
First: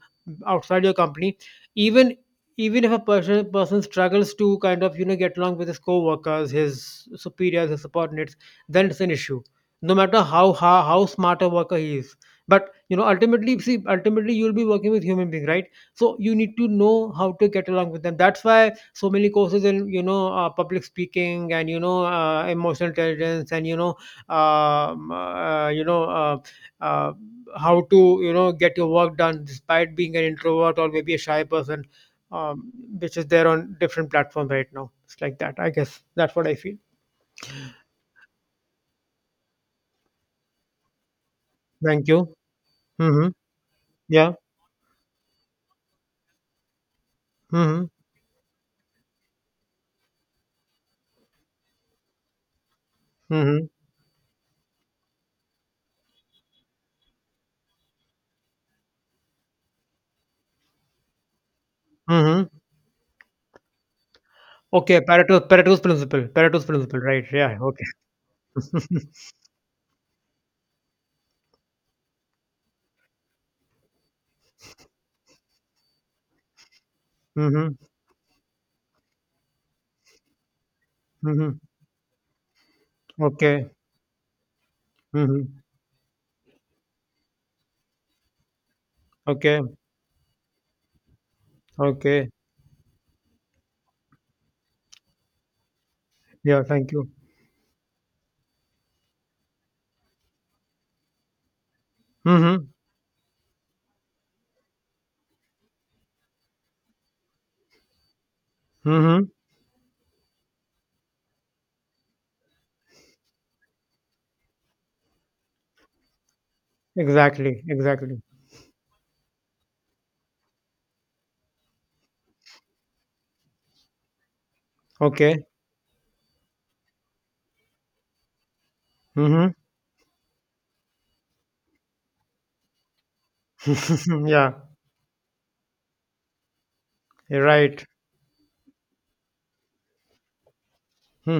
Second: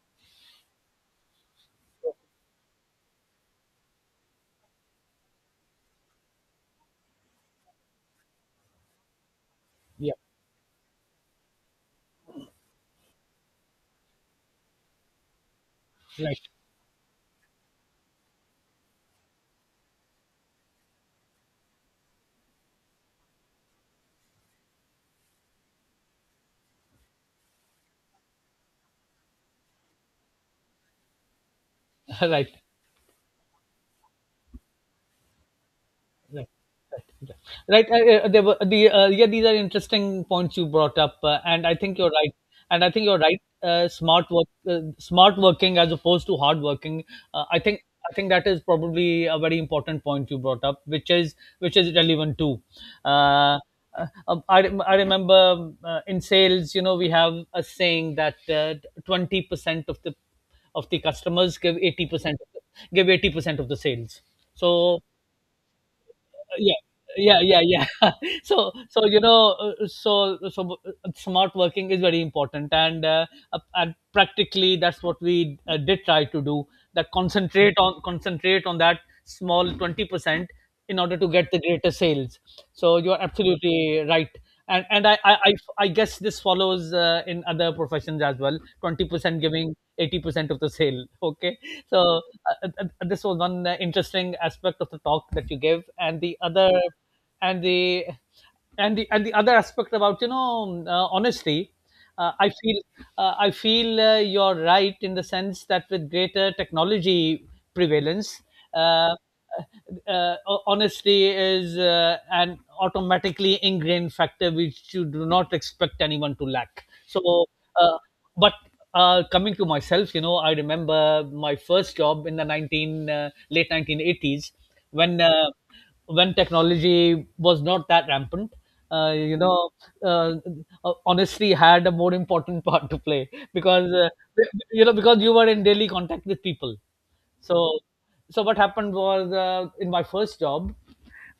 Speaker 1: outside your company. Even even if a person person struggles to kind of, you know, get along with his co-workers, his superiors, his subordinates, then it's an issue, no
Speaker 2: Yeah,
Speaker 1: matter how how, how smart a worker he is. But you know, ultimately, see, ultimately you'll be working with human being, right? So you
Speaker 2: right,
Speaker 1: need to know how to get along with them. That's why so many courses in, you know, uh, public speaking, and you know, uh, emotional intelligence, and you know, um, uh, you know uh, uh, how to, you know, get your work done despite being an introvert or maybe a shy person,
Speaker 2: right.
Speaker 1: um, which is there on different platforms right now. It's like that, I guess. That's what
Speaker 2: Right.
Speaker 1: I feel.
Speaker 2: Right. Yeah. Right. I- There were the uh, yeah. These are interesting points you brought up, uh, and I think
Speaker 1: Thank
Speaker 2: you're
Speaker 1: you.
Speaker 2: right. And I think you're
Speaker 1: Mm-hmm.
Speaker 2: right. Uh, smart
Speaker 1: Yeah.
Speaker 2: work, uh, smart working as opposed to hard working. Uh, I think
Speaker 1: Mm-hmm.
Speaker 2: I think that is probably a very important point you brought up, which is which is relevant too. Uh,
Speaker 1: Mm-hmm.
Speaker 2: uh, um, I rem- I remember, um, uh, in sales, you know, we have a saying that uh, twenty percent of the of the customers give eighty percent
Speaker 1: Mm-hmm.
Speaker 2: give eighty percent of the sales.
Speaker 1: Okay,
Speaker 2: So,
Speaker 1: pareto's pareto's principle pareto's
Speaker 2: yeah,
Speaker 1: principle, right?
Speaker 2: yeah,
Speaker 1: Yeah,
Speaker 2: yeah,
Speaker 1: okay.
Speaker 2: yeah. so so you know uh, so so uh, smart working is very important, and uh, uh, and practically that's what we uh, did try to do, that concentrate
Speaker 1: mm-hmm.
Speaker 2: on concentrate on that small twenty percent in order to get
Speaker 1: Mm-hmm.
Speaker 2: the greater sales. So you're
Speaker 1: Okay.
Speaker 2: absolutely right. And and i i, I
Speaker 1: Mm-hmm.
Speaker 2: I guess this follows uh, in other professions as well. twenty percent
Speaker 1: Okay.
Speaker 2: giving eighty percent of the sale. Okay. So,
Speaker 1: Okay.
Speaker 2: uh, uh, uh, this was one uh, interesting aspect of the talk that you gave, and the
Speaker 1: Yeah,
Speaker 2: other,
Speaker 1: thank you.
Speaker 2: and the, and the and the other aspect about, you know, uh, honesty. Uh, I
Speaker 1: Mm-hmm.
Speaker 2: feel uh, I feel uh, you're right in the sense that with greater technology prevalence. uh, uh,
Speaker 1: Mm-hmm.
Speaker 2: uh, Honesty is uh, an automatically ingrained factor which you do not expect anyone to lack. So.
Speaker 1: Exactly.
Speaker 2: Uh,
Speaker 1: Exactly.
Speaker 2: but uh, coming to myself, you know, I remember my first job in the nineteen uh, late nineteen eighties when
Speaker 1: Okay.
Speaker 2: uh, when technology was not that rampant. Uh, you
Speaker 1: Mm-hmm.
Speaker 2: know, uh, uh, honestly, had a more important part to play because, uh,
Speaker 1: yeah.
Speaker 2: you know, because you were in daily contact with people.
Speaker 1: You're
Speaker 2: So
Speaker 1: right.
Speaker 2: so what happened was uh, in my first job,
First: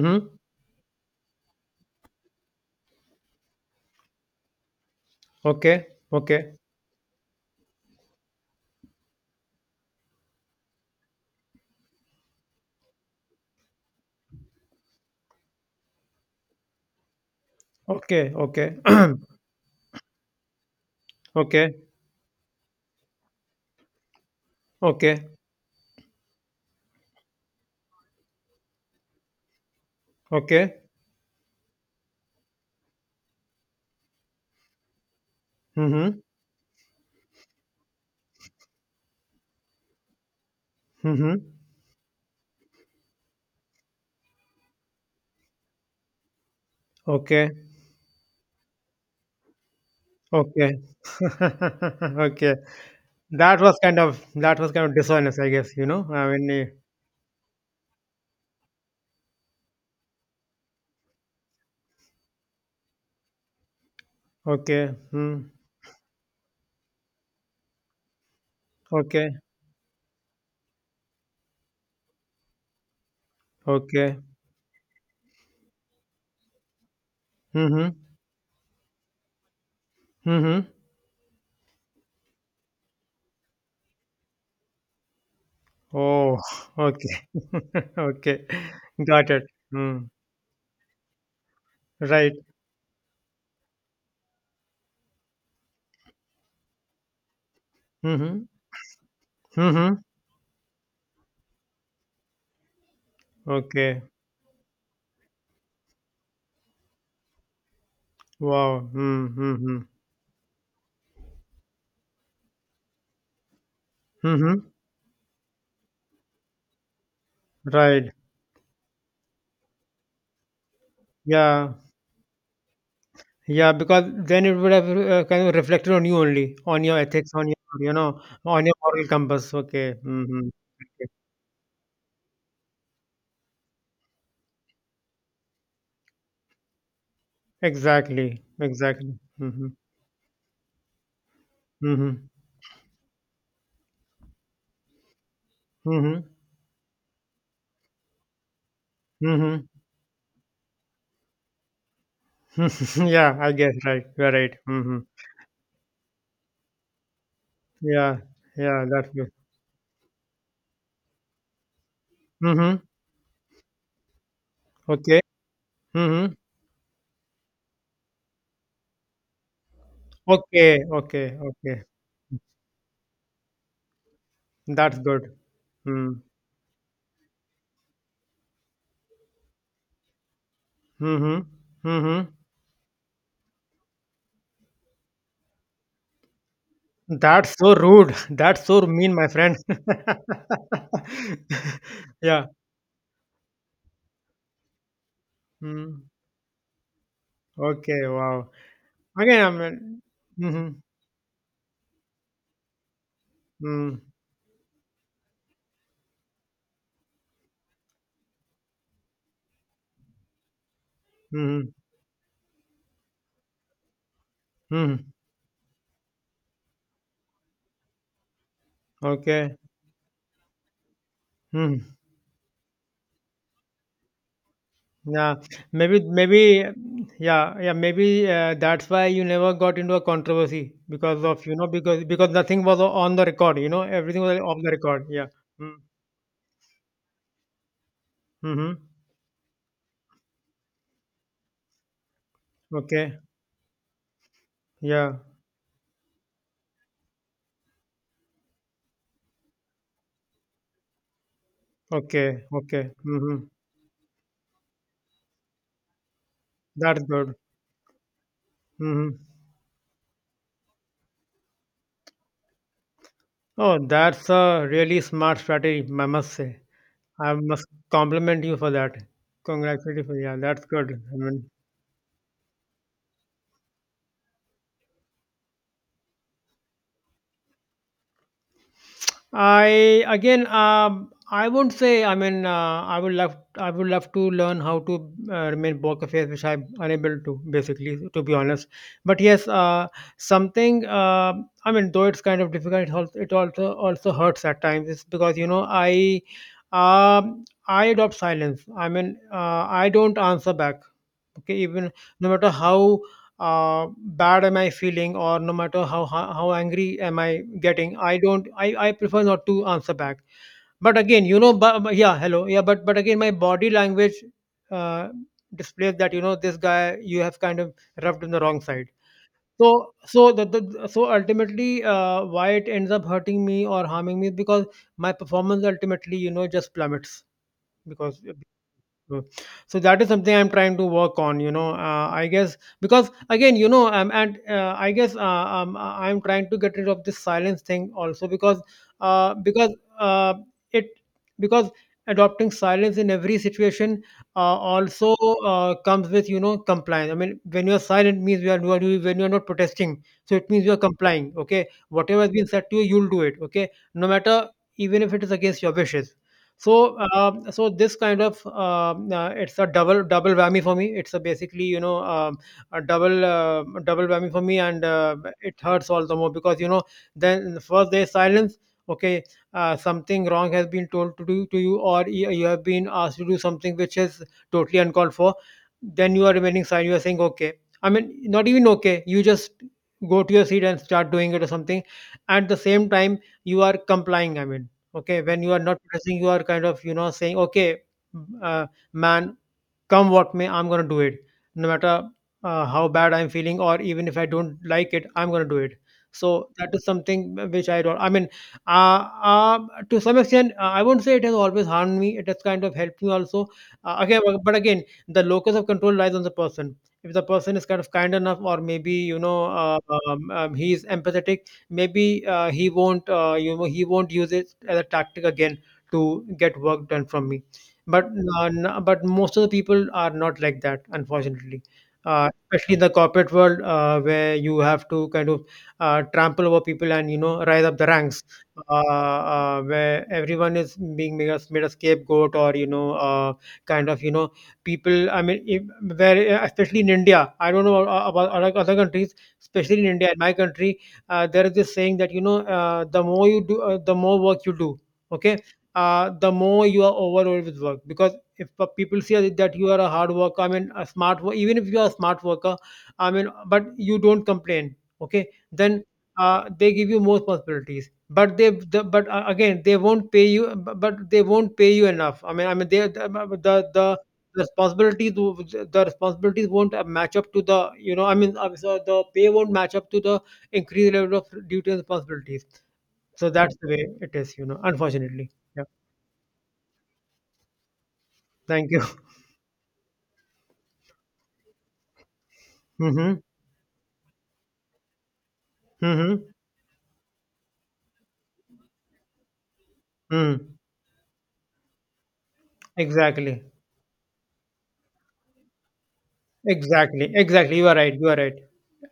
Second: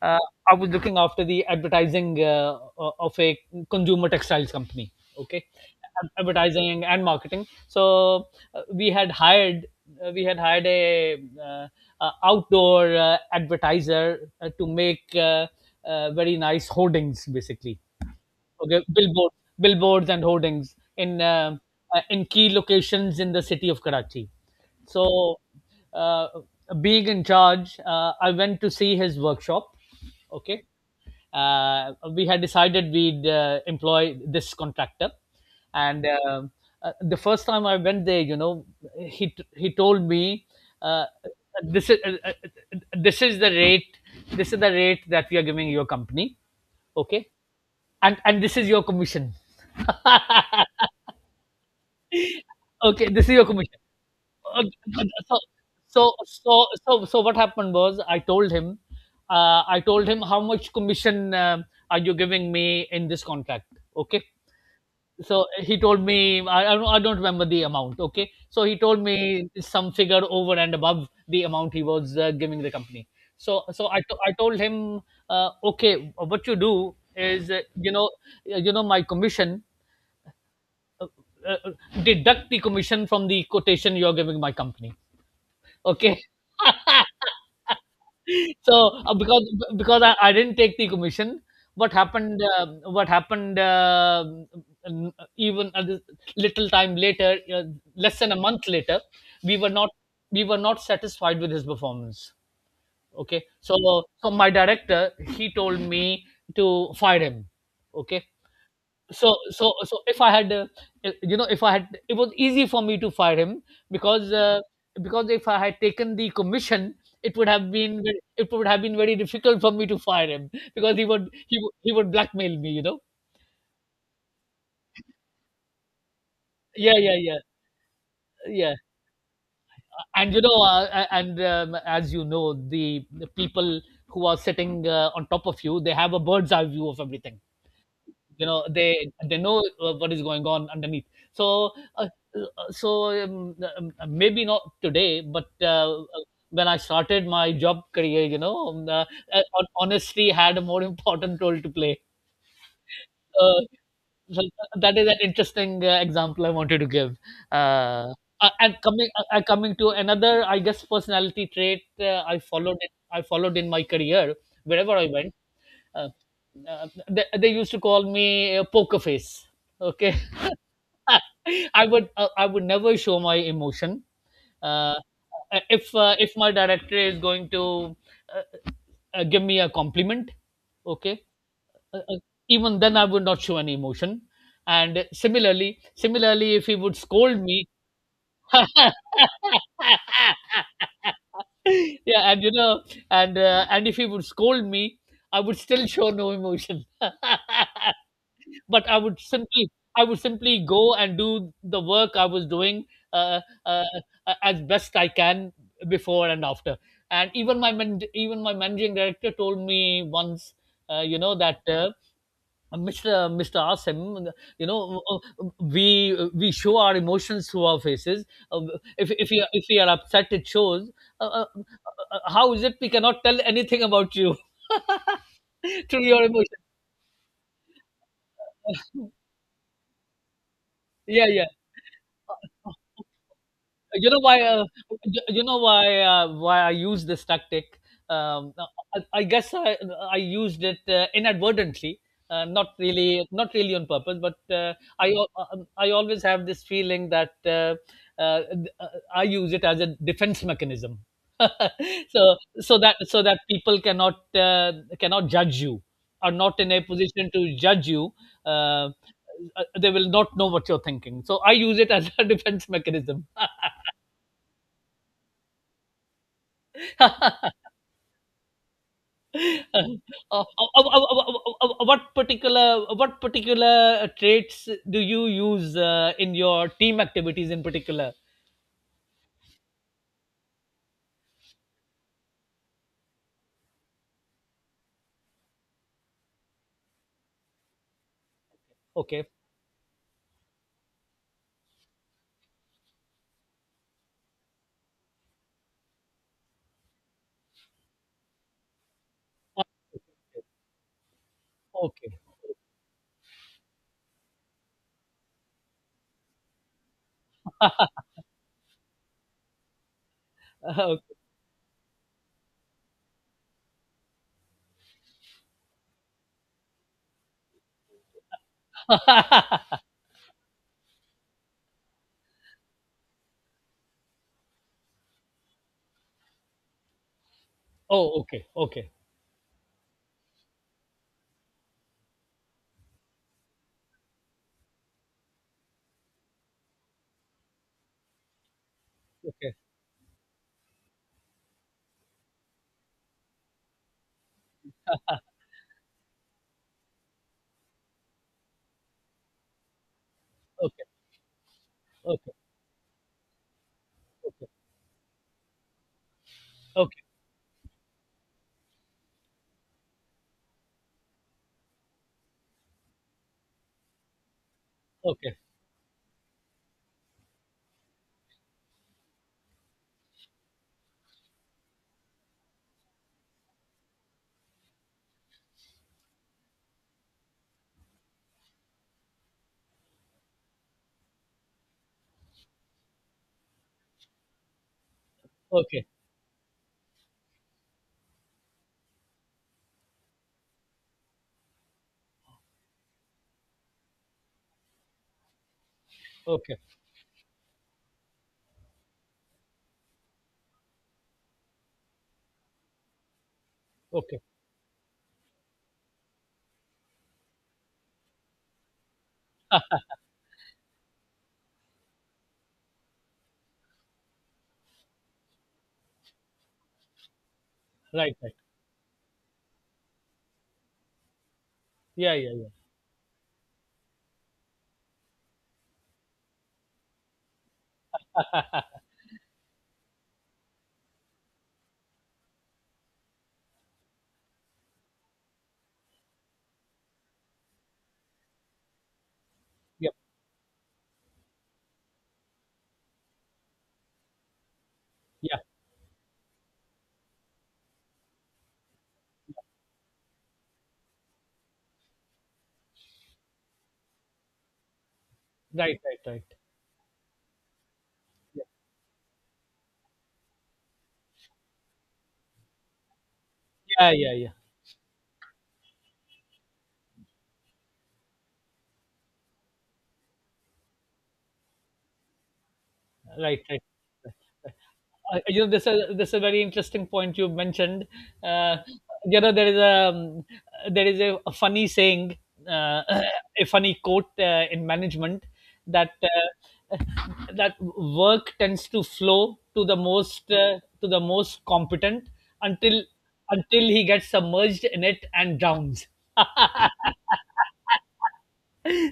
Speaker 2: uh, I was looking after the advertising uh, o- of a consumer textiles company. Okay.
Speaker 1: Okay.
Speaker 2: Ad-
Speaker 1: Okay.
Speaker 2: advertising and marketing. So, uh, we had hired uh, we had hired a uh, uh, outdoor uh, advertiser uh, to make uh, uh, very nice hoardings, basically.
Speaker 1: Okay. Okay.
Speaker 2: Okay. billboard, billboards and hoardings in, um,
Speaker 1: okay.
Speaker 2: uh, in key locations in the city of Karachi.
Speaker 1: Okay.
Speaker 2: So, uh, being in charge, uh, I went to see his workshop. Okay.
Speaker 1: Okay.
Speaker 2: Uh, we had decided we'd uh, employ this contractor, and,
Speaker 1: Mm-hmm.
Speaker 2: uh, uh, the first time I went there, you know, he he told me. Uh,
Speaker 1: Mm-hmm.
Speaker 2: this is uh, uh, this is the rate, this is the rate that we are giving your company. Okay.
Speaker 1: Okay.
Speaker 2: And and this is your commission.
Speaker 1: Okay. okay.
Speaker 2: Okay, this is your
Speaker 1: That was
Speaker 2: commission.
Speaker 1: kind of that
Speaker 2: Okay.
Speaker 1: was kind of
Speaker 2: So,
Speaker 1: dishonest, I guess, you know.
Speaker 2: so
Speaker 1: I mean, eh,
Speaker 2: so so so what happened was I told him, uh, I told him, how much commission, um are you giving me in this contract? Okay,
Speaker 1: okay.
Speaker 2: so
Speaker 1: Hmm.
Speaker 2: he told me I I don't, I don't remember the amount. Okay, so he told
Speaker 1: Okay.
Speaker 2: me some figure over and above the amount he was, uh, giving the company. So so I
Speaker 1: Okay.
Speaker 2: to- I told him, uh, okay, what you do is, uh,
Speaker 1: Mm-hmm.
Speaker 2: you know, uh, you know, my commission,
Speaker 1: Mm-hmm.
Speaker 2: uh, uh, uh, deduct the commission from the quotation you're giving my company. Okay.
Speaker 1: Oh, okay. okay.
Speaker 2: So, uh,
Speaker 1: Got it.
Speaker 2: because because
Speaker 1: Hmm.
Speaker 2: I, I didn't take the commission. what
Speaker 1: Right.
Speaker 2: happened uh, what happened, uh, n- even a lis- little time later, uh, less than a
Speaker 1: Mm-hmm.
Speaker 2: month later, we were not
Speaker 1: Mm-hmm.
Speaker 2: we were not satisfied with his performance. Okay. so
Speaker 1: Okay.
Speaker 2: so my director, he told me to fire him. Okay.
Speaker 1: Wow.
Speaker 2: so
Speaker 1: Mm-hmm.
Speaker 2: so
Speaker 1: Mm-hmm.
Speaker 2: so if I had uh, you know if I had it was easy for me to fire him, because,
Speaker 1: Mm-hmm.
Speaker 2: uh, because if I had taken the commission, it would have been,
Speaker 1: Right.
Speaker 2: ve- it would have been very difficult for me to fire him, because he would, he,
Speaker 1: Yeah.
Speaker 2: would- he would blackmail me, you know.
Speaker 1: Yeah, because then it would have uh, kind of reflected on you only, on your
Speaker 2: Yeah, yeah,
Speaker 1: ethics,
Speaker 2: yeah,
Speaker 1: on your, you know, on your
Speaker 2: yeah.
Speaker 1: moral compass. Okay.
Speaker 2: And
Speaker 1: Mm-hmm.
Speaker 2: you know, uh,
Speaker 1: Okay.
Speaker 2: a- and um, as you know, the, the people who are sitting uh, on top of you, they have a bird's eye view of everything.
Speaker 1: Exactly.
Speaker 2: You know, they
Speaker 1: Exactly.
Speaker 2: they know
Speaker 1: Mm-hmm.
Speaker 2: uh, what is going on underneath. So, uh,
Speaker 1: Mm-hmm.
Speaker 2: uh, so um, uh, maybe not today, but uh,
Speaker 1: Mm-hmm.
Speaker 2: when I started my job career, you know, um, uh, uh, hon- honesty had a more important role to play.
Speaker 1: Mm-hmm. yeah. I
Speaker 2: uh,
Speaker 1: guess. Right. You're
Speaker 2: so
Speaker 1: right.
Speaker 2: that
Speaker 1: Mm-hmm.
Speaker 2: is an interesting uh, example I wanted to give. uh,
Speaker 1: Yeah.
Speaker 2: uh, and
Speaker 1: Yeah. That's
Speaker 2: coming
Speaker 1: good.
Speaker 2: uh, uh, coming to another, I guess, personality trait, uh, i followed
Speaker 1: Mm-hmm.
Speaker 2: it, i followed in my career wherever I
Speaker 1: Okay.
Speaker 2: went. uh,
Speaker 1: Mm-hmm.
Speaker 2: uh, they, they used to call me uh, poker face. Okay.
Speaker 1: Okay. Okay. Okay.
Speaker 2: I would uh, I would never show my emotion. Uh,
Speaker 1: That's good.
Speaker 2: uh, if
Speaker 1: Hmm.
Speaker 2: uh, if my director is going to, uh, uh, give me a compliment, okay,
Speaker 1: Mhm.
Speaker 2: uh, uh,
Speaker 1: Mhm.
Speaker 2: even then I would not show any emotion. And similarly, similarly, if he would scold
Speaker 1: That's
Speaker 2: me.
Speaker 1: so rude. That's so mean, my friend.
Speaker 2: Yeah, and
Speaker 1: Yeah.
Speaker 2: you know, and uh, and if he would scold me, I would still
Speaker 1: Mm.
Speaker 2: show no emotion.
Speaker 1: Okay. Wow.
Speaker 2: But I would
Speaker 1: Again, I
Speaker 2: simply
Speaker 1: mean,
Speaker 2: I would simply
Speaker 1: mhm.
Speaker 2: go and do the work I was doing, uh, uh,
Speaker 1: Mm.
Speaker 2: uh, as best I can, before and after. And even my man- even my managing director told me once, uh, you know that.
Speaker 1: Mhm.
Speaker 2: Uh, mister Mr. Asim, you know,
Speaker 1: Mhm.
Speaker 2: we we show our emotions through our faces. Uh, If if we are,
Speaker 1: Okay.
Speaker 2: if we are upset, it shows. Uh, uh,
Speaker 1: Mhm.
Speaker 2: uh, how is it we cannot tell anything about you
Speaker 1: Yeah. Maybe,
Speaker 2: through your
Speaker 1: maybe,
Speaker 2: emotions?
Speaker 1: yeah, yeah, maybe uh, that's why you never got into a controversy because
Speaker 2: Yeah,
Speaker 1: of,
Speaker 2: yeah.
Speaker 1: you know, because because nothing was on the record, you know,
Speaker 2: you know
Speaker 1: everything was
Speaker 2: why
Speaker 1: off
Speaker 2: uh,
Speaker 1: the record.
Speaker 2: you,
Speaker 1: Yeah.
Speaker 2: you know
Speaker 1: Mm.
Speaker 2: why uh, why I use this tactic. um, uh,
Speaker 1: Mhm.
Speaker 2: I, I guess I, I used it uh, inadvertently, uh, not
Speaker 1: Okay.
Speaker 2: really not really on purpose, but, uh, i
Speaker 1: Yeah.
Speaker 2: al- um, I always have this feeling that, uh, uh, I use it as a defense mechanism. so
Speaker 1: Okay.
Speaker 2: so
Speaker 1: Okay.
Speaker 2: that so that
Speaker 1: Mhm.
Speaker 2: people cannot uh, cannot judge you, are not in a
Speaker 1: That's
Speaker 2: position
Speaker 1: good.
Speaker 2: to judge you. uh,
Speaker 1: Mhm.
Speaker 2: uh, they will not know what you're thinking, so I use it as a defense mechanism.
Speaker 1: Oh, that's a really smart strategy, I must say. I must compliment you for that.
Speaker 2: Uh,
Speaker 1: Congratulations. for- Yeah,
Speaker 2: uh, uh,
Speaker 1: that's
Speaker 2: uh,
Speaker 1: good. I
Speaker 2: uh,
Speaker 1: mean,
Speaker 2: uh, uh, what particular what particular traits do you use uh, in your team activities in particular?
Speaker 1: I again, um, I won't say. I mean, uh, I would love, I would love to learn how to uh, remain poker face, which I'm unable to, basically, to be honest. But
Speaker 2: Okay.
Speaker 1: yes, uh, something. Uh, I mean, though it's kind of difficult, it also, it also also hurts at times. It's because you know I, um, I adopt silence. I mean, uh,
Speaker 2: Uh,
Speaker 1: I don't answer back, okay, even,
Speaker 2: Okay.
Speaker 1: no matter how uh, bad am I feeling, or no matter how how, how angry am I getting, i don't I, I prefer not to answer back.
Speaker 2: Uh,
Speaker 1: But
Speaker 2: okay.
Speaker 1: again, you know, but, but yeah, hello, yeah, but but again, my body language uh, displays that, you know, this guy, you have kind of rubbed in the wrong side. So so the, the so ultimately uh, why it ends up hurting me or harming me is because my performance ultimately, you know, just plummets,
Speaker 2: Oh,
Speaker 1: because,
Speaker 2: okay. Okay.
Speaker 1: mm, so that is something I'm trying to work on, you know. Uh, I guess because again, you know, um, and uh, I guess, uh, um, I- I'm trying to get rid of this silence thing also because, uh,
Speaker 2: Okay.
Speaker 1: because uh, it, because adopting silence in every situation, uh, also uh, comes with, you know, compliance. I mean, when you are silent means you are, you are doing- when you are not protesting, so it means you are
Speaker 2: Okay.
Speaker 1: complying. Okay, whatever has
Speaker 2: Okay.
Speaker 1: been said to you, you'll do it. Okay, no
Speaker 2: Okay.
Speaker 1: matter, even if it is against your wishes. So
Speaker 2: Okay.
Speaker 1: um, so this kind of, um, uh, it's a double double whammy for me. It's a basically, you know, um, a double, uh, double whammy for me, and uh,
Speaker 2: Okay.
Speaker 1: it hurts all the more because, you know, then first there is silence, okay. Uh, something wrong has been told to do to you, or you you have been asked to do something which is totally uncalled for. Then you are remaining silent, you are saying okay, I mean, not even okay, you just go to your seat and start doing it or something. At the same time, you are complying, I mean, okay, when you are not
Speaker 2: Okay.
Speaker 1: pressing, you are kind of, you know, saying okay, uh, man, come what may, I'm going to do it, no matter uh, how bad I'm feeling, or even if I don't like it, I'm going to do it. So
Speaker 2: Okay.
Speaker 1: that is something which I don't, I mean, uh, uh, to some extent, uh, I won't say it has always harmed me, it has kind of helped me also. Uh,
Speaker 2: Okay.
Speaker 1: again, but but again, the locus of control lies on the person. If the person is kind of kind enough or maybe, you know, uh, um, um, he is empathetic, maybe uh, he won't, uh, you know, he won't use it as a tactic again to get work done from me. But
Speaker 2: Right. Right.
Speaker 1: uh, n- but most of the people are not like that, unfortunately.
Speaker 2: Yeah.
Speaker 1: Uh,
Speaker 2: Yeah. Yeah.
Speaker 1: especially in the corporate world, uh, where you have to kind of uh, trample over people and, you know, rise up the ranks, uh, uh, where everyone is being made a, made a scapegoat, or you know, uh, kind of, you know, people. I mean, if, where uh, especially in India, I don't know about about other other countries, especially in
Speaker 2: Yep.
Speaker 1: India, in my country, uh, there is this saying that, you know, uh, the more you do, uh, the more work you do. Okay,
Speaker 2: Yeah.
Speaker 1: uh, the more you are overloaded with work. Because if uh, people see that you are a hard worker, I mean, a smart, wo- even if you are a smart worker, I mean, but you don't complain, okay,
Speaker 2: Right.
Speaker 1: then
Speaker 2: Right. Right.
Speaker 1: uh, they give you more responsibilities. But
Speaker 2: Yeah.
Speaker 1: they, the, but uh, again, they won't pay you. bu- But they won't pay you enough. I mean, I mean, they the the,
Speaker 2: Yeah.
Speaker 1: the
Speaker 2: Yeah.
Speaker 1: responsibilities w- the responsibilities won't uh, match up to the, you know, I mean, uh, so the pay won't match up to the increased level of duty and responsibilities. So
Speaker 2: Right,
Speaker 1: that's
Speaker 2: right.
Speaker 1: the way it is, you know,
Speaker 2: Uh,
Speaker 1: unfortunately.
Speaker 2: you know,
Speaker 1: Yeah.
Speaker 2: this is this is a very interesting point you mentioned. Uh,
Speaker 1: Thank you.
Speaker 2: you know, there is a um, there is a, a funny saying, uh,
Speaker 1: Mm-hmm.
Speaker 2: a funny quote uh, in management, that
Speaker 1: Mm-hmm.
Speaker 2: uh, that work tends to flow to the most
Speaker 1: Mm.
Speaker 2: uh, to the most competent, until
Speaker 1: Exactly.
Speaker 2: until he gets submerged in it and drowns.
Speaker 1: Exactly. Exactly. You are right. You are right.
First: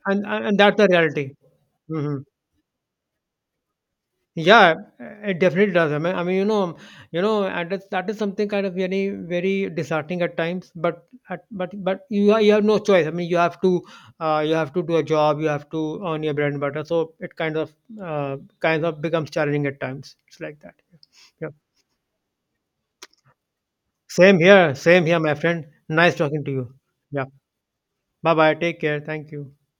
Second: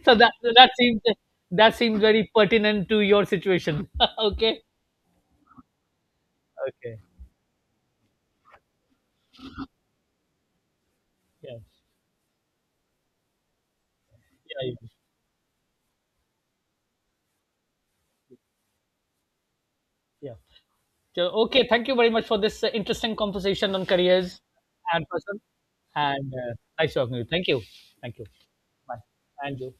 Speaker 2: So
Speaker 1: And
Speaker 2: that
Speaker 1: and, and,
Speaker 2: that
Speaker 1: that's the
Speaker 2: seems,
Speaker 1: reality.
Speaker 2: that seems
Speaker 1: Mm-hmm.
Speaker 2: very pertinent to your situation. Okay.
Speaker 1: Yeah, it definitely does. I mean, I mean, you know,
Speaker 2: Okay.
Speaker 1: you know, and that's, that is something kind of very, very disheartening at times. But, at,
Speaker 2: Yeah,
Speaker 1: but, but you are, you have no choice. I mean, you have to, uh, you
Speaker 2: yeah,
Speaker 1: have to
Speaker 2: yeah,
Speaker 1: do a job. You have to earn your bread and butter. So it kind of, uh, kind of becomes challenging at times.
Speaker 2: yeah.
Speaker 1: It's like that.
Speaker 2: So,
Speaker 1: Yeah.
Speaker 2: okay, thank you very much for this uh, interesting conversation on careers
Speaker 1: Same here. Same
Speaker 2: and
Speaker 1: here, my
Speaker 2: person,
Speaker 1: friend. Nice
Speaker 2: and
Speaker 1: talking to
Speaker 2: uh,
Speaker 1: you.
Speaker 2: nice talking to you.
Speaker 1: Yeah.
Speaker 2: Thank you, thank you.
Speaker 1: Bye bye. Take
Speaker 2: Bye.
Speaker 1: care. Thank you.
Speaker 2: And you.